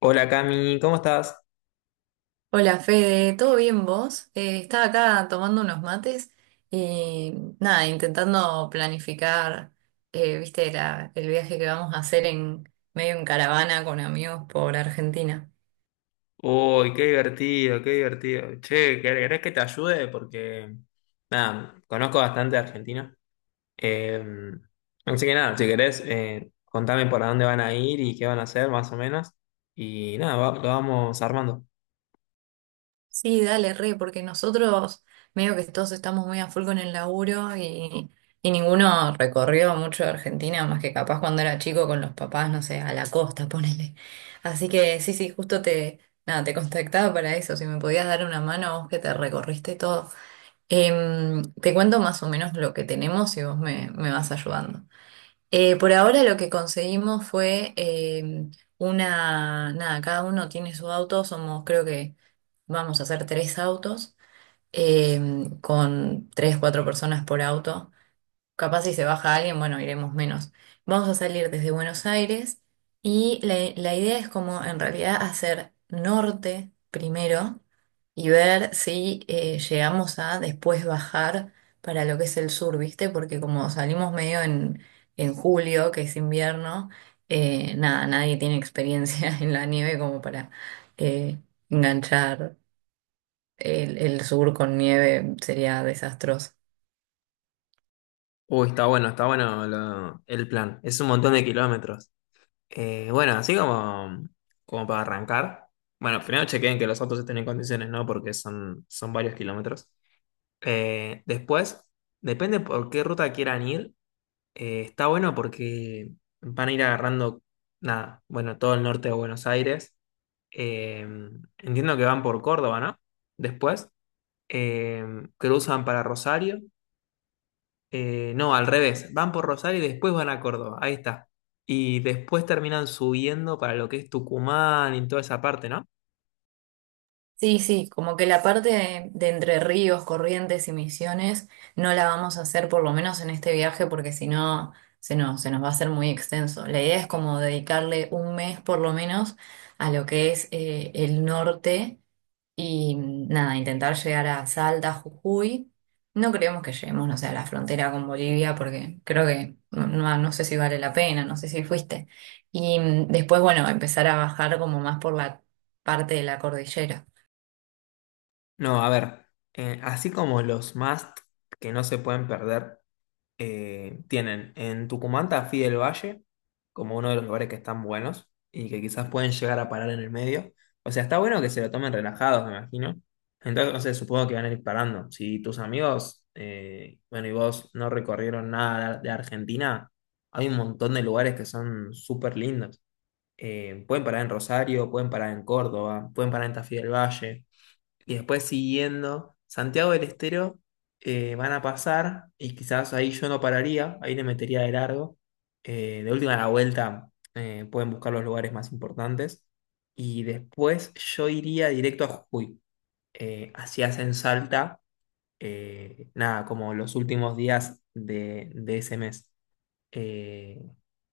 Hola Cami, ¿cómo estás? Hola Fede, ¿todo bien vos? Estaba acá tomando unos mates y nada, intentando planificar, viste, el viaje que vamos a hacer en medio en caravana con amigos por Argentina. Uy, qué divertido, qué divertido. Che, ¿querés que te ayude? Porque, nada, conozco bastante de Argentina. Eh, así que nada, si querés, contame por dónde van a ir y qué van a hacer, más o menos. Y nada, lo vamos armando. Sí, dale, re, porque nosotros medio que todos estamos muy a full con el laburo y ninguno recorrió mucho de Argentina, más que capaz cuando era chico con los papás, no sé, a la costa, ponele. Así que sí, sí, justo te contactaba para eso, si me podías dar una mano vos que te recorriste todo. Te cuento más o menos lo que tenemos y vos me vas ayudando. Por ahora lo que conseguimos fue una, nada, cada uno tiene su auto, somos creo que vamos a hacer tres autos eh, con tres, cuatro personas por auto. Capaz si se baja alguien, bueno, iremos menos. Vamos a salir desde Buenos Aires y la idea es como en realidad hacer norte primero y ver si llegamos a después bajar para lo que es el sur, ¿viste? Porque como salimos medio en julio, que es invierno, nada, nadie tiene experiencia en la nieve como para eh, enganchar el sur con nieve, sería desastroso. Uy, está bueno el plan. Es un montón de kilómetros. Bueno, así como para arrancar. Bueno, primero chequen que los autos estén en condiciones, ¿no? Porque son varios kilómetros. Después, depende por qué ruta quieran ir, está bueno porque van a ir agarrando, nada, bueno, todo el norte de Buenos Aires. Eh, entiendo que van por Córdoba, ¿no? Después, eh, cruzan para Rosario. No, al revés, van por Rosario y después van a Córdoba, ahí está. Y después terminan subiendo para lo que es Tucumán y toda esa parte, ¿no? Sí, sí, como que la parte de Entre Ríos, Corrientes y Misiones no la vamos a hacer por lo menos en este viaje porque si no se nos va a hacer muy extenso. La idea es como dedicarle un mes por lo menos a lo que es el norte y nada, intentar llegar a Salta, Jujuy. No creemos que lleguemos, no sé, a la frontera con Bolivia porque creo que no, no sé si vale la pena, no sé si fuiste. Y después, bueno, empezar a bajar como más por la parte de la cordillera. No, a ver, así como los must que no se pueden perder. Eh, tienen en Tucumán Tafí del Valle como uno de los lugares que están buenos y que quizás pueden llegar a parar en el medio. O sea, está bueno que se lo tomen relajados, me imagino. Entonces, no sé, supongo que van a ir parando. Si tus amigos, bueno, y vos no recorrieron nada de Argentina, hay un montón de lugares que son súper lindos. Pueden parar en Rosario, pueden parar en Córdoba, pueden parar en Tafí del Valle y después siguiendo Santiago del Estero, van a pasar y quizás ahí yo no pararía, ahí le metería de largo. De última a la vuelta, pueden buscar los lugares más importantes y después yo iría directo a Jujuy. Así hacen Salta, nada, como los últimos días de ese mes eh,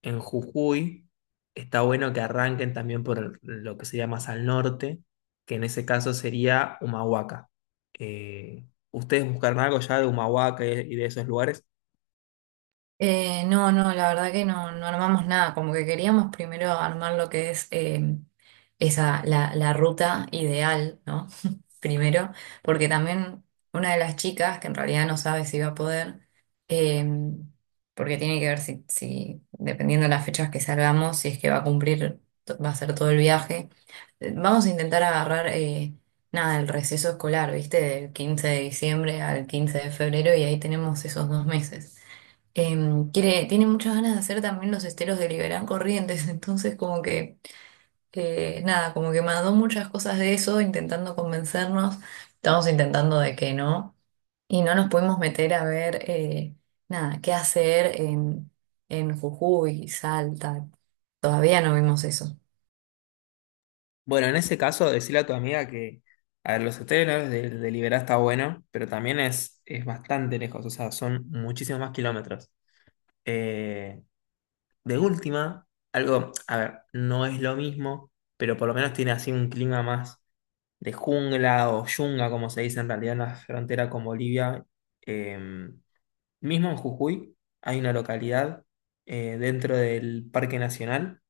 en Jujuy, está bueno que arranquen también por lo que sería más al norte, que en ese caso sería Humahuaca. ¿Ustedes buscaron algo ya de Humahuaca y de esos lugares? No, no, la verdad que no, no armamos nada, como que queríamos primero armar lo que es la ruta ideal, ¿no? Primero, porque también una de las chicas, que en realidad no sabe si va a poder, eh, porque tiene que ver si, dependiendo de las fechas que salgamos, si es que va a cumplir, va a hacer todo el viaje. Vamos a intentar agarrar, nada, el receso escolar, ¿viste? Del 15 de diciembre al 15 de febrero y ahí tenemos esos 2 meses tiene muchas ganas de hacer también los esteros de Liberán Corrientes, entonces como que, nada, como que mandó muchas cosas de eso, intentando convencernos, estamos intentando de que no, y no nos pudimos meter a ver, nada, qué hacer en Jujuy, Salta, todavía no vimos eso. Bueno, en ese caso, decirle a tu amiga a ver, los hoteles, ¿no?, de Liberá está bueno, pero también es bastante lejos, o sea, son muchísimos más kilómetros. Eh, de última, algo, a ver, no es lo mismo, pero por lo menos tiene así un clima más de jungla o yunga, como se dice en realidad en la frontera con Bolivia. Eh, mismo en Jujuy hay una localidad, dentro del Parque Nacional,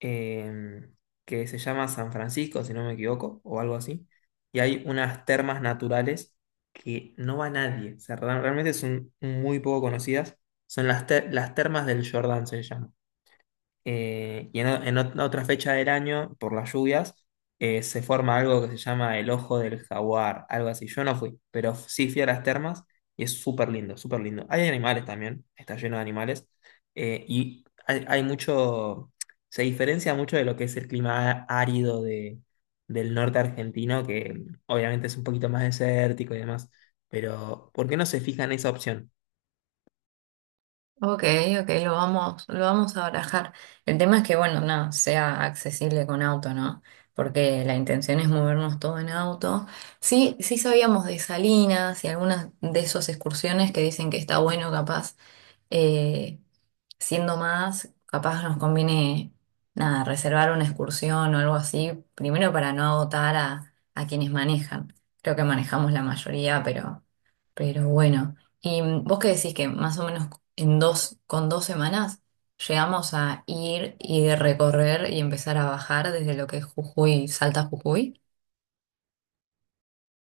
eh, que se llama San Francisco, si no me equivoco, o algo así. Y hay unas termas naturales que no va nadie. O sea, realmente son muy poco conocidas. Son las termas del Jordán, se llaman. En otra fecha del año, por las lluvias, se forma algo que se llama el ojo del jaguar, algo así. Yo no fui, pero sí fui a las termas y es súper lindo, súper lindo. Hay animales también, está lleno de animales, y hay mucho, se diferencia mucho de lo que es el clima árido de, del norte argentino, que obviamente es un poquito más desértico y demás, pero ¿por qué no se fija en esa opción? Ok, ok, lo vamos a barajar. El tema es que, bueno, nada, sea accesible con auto, ¿no? Porque la intención es movernos todo en auto. Sí, sí sabíamos de Salinas y algunas de esas excursiones que dicen que está bueno, capaz. eh, Siendo más, capaz nos conviene, nada, reservar una excursión o algo así, primero para no agotar a quienes manejan. Creo que manejamos la mayoría, pero bueno. ¿Y vos qué decís que más o menos con 2 semanas llegamos a ir y recorrer y empezar a bajar desde lo que es Jujuy, Salta a Jujuy?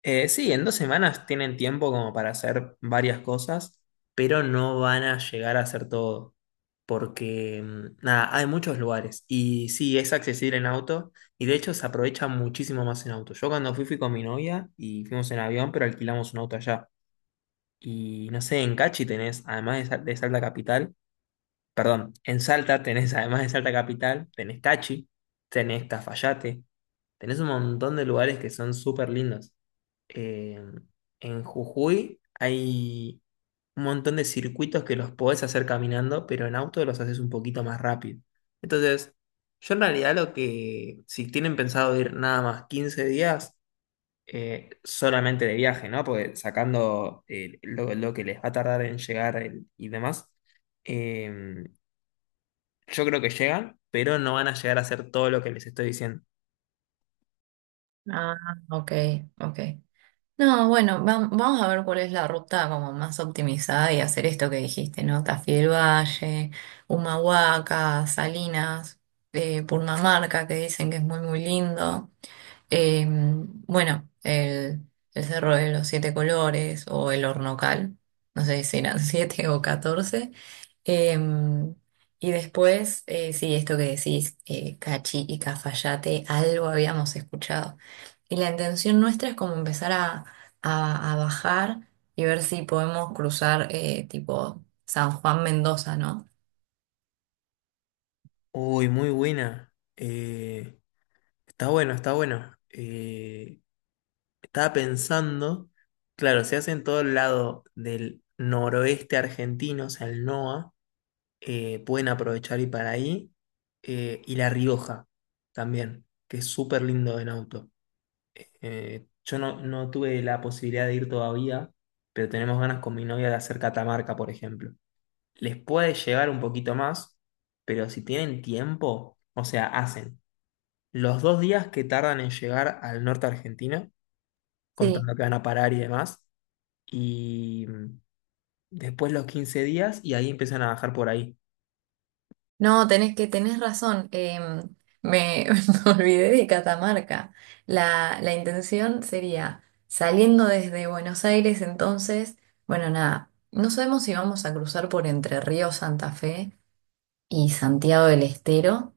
Sí, en dos semanas tienen tiempo como para hacer varias cosas, pero no van a llegar a hacer todo, porque mm, nada, hay muchos lugares y sí, es accesible en auto y de hecho se aprovecha muchísimo más en auto. Yo cuando fui con mi novia y fuimos en avión, pero alquilamos un auto allá. Y no sé, en Cachi tenés, además de, de Salta Capital, perdón, en Salta tenés, además de Salta Capital, tenés Cachi, tenés Cafayate, tenés un montón de lugares que son súper lindos, eh, en Jujuy hay un montón de circuitos que los podés hacer caminando, pero en auto los haces un poquito más rápido. Entonces, yo en realidad lo que, si tienen pensado ir nada más 15 días, solamente de viaje, ¿no? Porque sacando, lo que les va a tardar en llegar y demás, eh, yo creo que llegan, pero no van a llegar a hacer todo lo que les estoy diciendo. Ah, ok, ok. No, bueno, vamos a ver cuál es la ruta como más optimizada y hacer esto que dijiste, ¿no? Tafiel Valle, Humahuaca, Salinas, Purmamarca, que dicen que es muy, muy lindo. Eh, bueno, el, el Cerro de los Siete Colores o el Hornocal, no sé si eran siete o 14. Em, y después, sí, esto que decís, Cachi y Cafayate, algo habíamos escuchado. Y la intención nuestra es como empezar a, a bajar y ver si podemos cruzar tipo San Juan Mendoza, ¿no? Uy, muy buena. Está bueno, está bueno. Estaba pensando, claro, se hace en todo el lado del noroeste argentino, o sea, el NOA, pueden aprovechar y para ahí, y La Rioja también, que es súper lindo en auto. Yo no, no tuve la posibilidad de ir todavía, pero tenemos ganas con mi novia de hacer Catamarca, por ejemplo. Les puede llevar un poquito más, pero si tienen tiempo, o sea, hacen los dos días que tardan en llegar al norte argentino, Sí. contando que van a parar y demás, y mm, después los 15 días y ahí empiezan a bajar por ahí. No, tenés razón. Me, me olvidé de Catamarca. La intención sería saliendo desde Buenos Aires, entonces, bueno, nada, no sabemos si vamos a cruzar por Entre Ríos, Santa Fe y Santiago del Estero.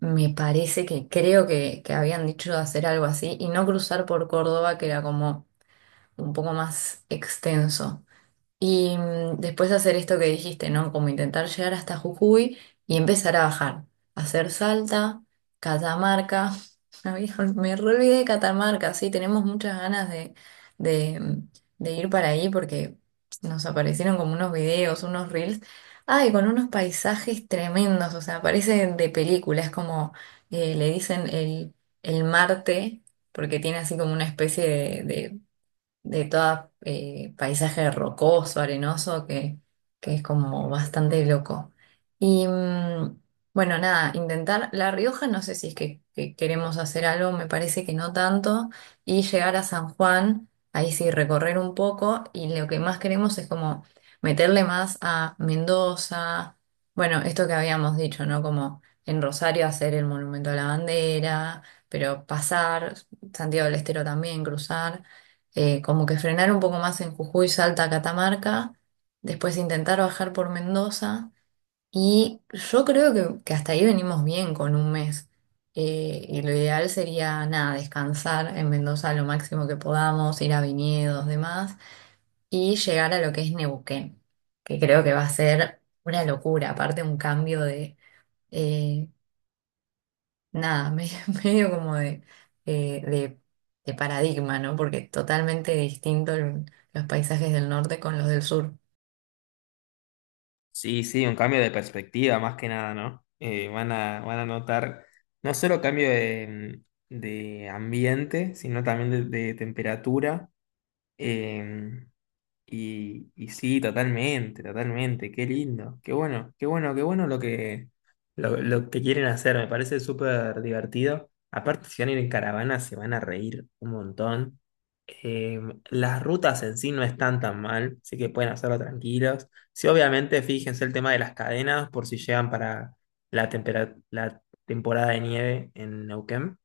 Me parece que creo que habían dicho de hacer algo así y no cruzar por Córdoba, que era como un poco más extenso. Y después hacer esto que dijiste, ¿no? Como intentar llegar hasta Jujuy y empezar a bajar. Hacer Salta, Catamarca. Ay, me re olvidé de Catamarca, sí, tenemos muchas ganas de, mm, de ir para ahí porque nos aparecieron como unos videos, unos reels. Ay, con unos paisajes tremendos, o sea, parecen de película, es como le dicen el Marte, porque tiene así como una especie de, de todo paisaje rocoso, arenoso, que es como bastante loco. Y bueno, nada, intentar La Rioja, no sé si es que queremos hacer algo, me parece que no tanto, y llegar a San Juan, ahí sí recorrer un poco, y lo que más queremos es como meterle más a Mendoza, bueno, esto que habíamos dicho, ¿no? Como en Rosario hacer el Monumento a la Bandera, pero pasar, Santiago del Estero también, cruzar como que frenar un poco más en Jujuy, Salta, Catamarca, después intentar bajar por Mendoza y yo creo que hasta ahí venimos bien con un mes. Y lo ideal sería, nada, descansar en Mendoza lo máximo que podamos, ir a viñedos, demás, y llegar a lo que es Neuquén, que creo que va a ser una locura, aparte un cambio de, eh, nada, medio como eh, de, de paradigma, ¿no? Porque totalmente distinto los paisajes del norte con los del sur. Sí, sí, un cambio de perspectiva más que nada, ¿no? Van a, van a notar no solo cambio de, mm, de ambiente, sino también de temperatura. Eh, Y, y sí, totalmente, totalmente, qué lindo, qué bueno, qué bueno, qué bueno lo que, lo que quieren hacer, me parece súper divertido. Aparte, si van a ir en caravana, se van a reír un montón. Eh, las rutas en sí no están tan mal, así que pueden hacerlo tranquilos. Sí, obviamente, fíjense el tema de las cadenas por si llegan para la temporada de nieve en Neuquén,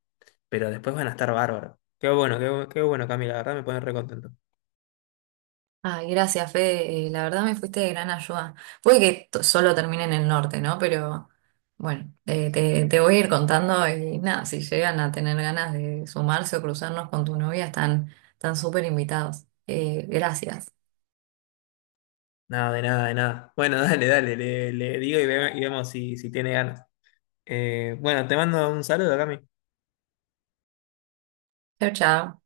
pero después van a estar bárbaros. Qué bueno, qué bueno, Camila, la verdad me pone re contento. Ay, gracias, Fede. La verdad me fuiste de gran ayuda. Puede que solo termine en el norte, ¿no? Pero bueno, te voy a ir contando y nada, si llegan a tener ganas de sumarse o cruzarnos con tu novia, están súper invitados. Gracias. Nada, de nada, de nada. Bueno, dale, dale, le digo y, y vemos si, si tiene ganas. Bueno, te mando un saludo, Cami. Chao, chao.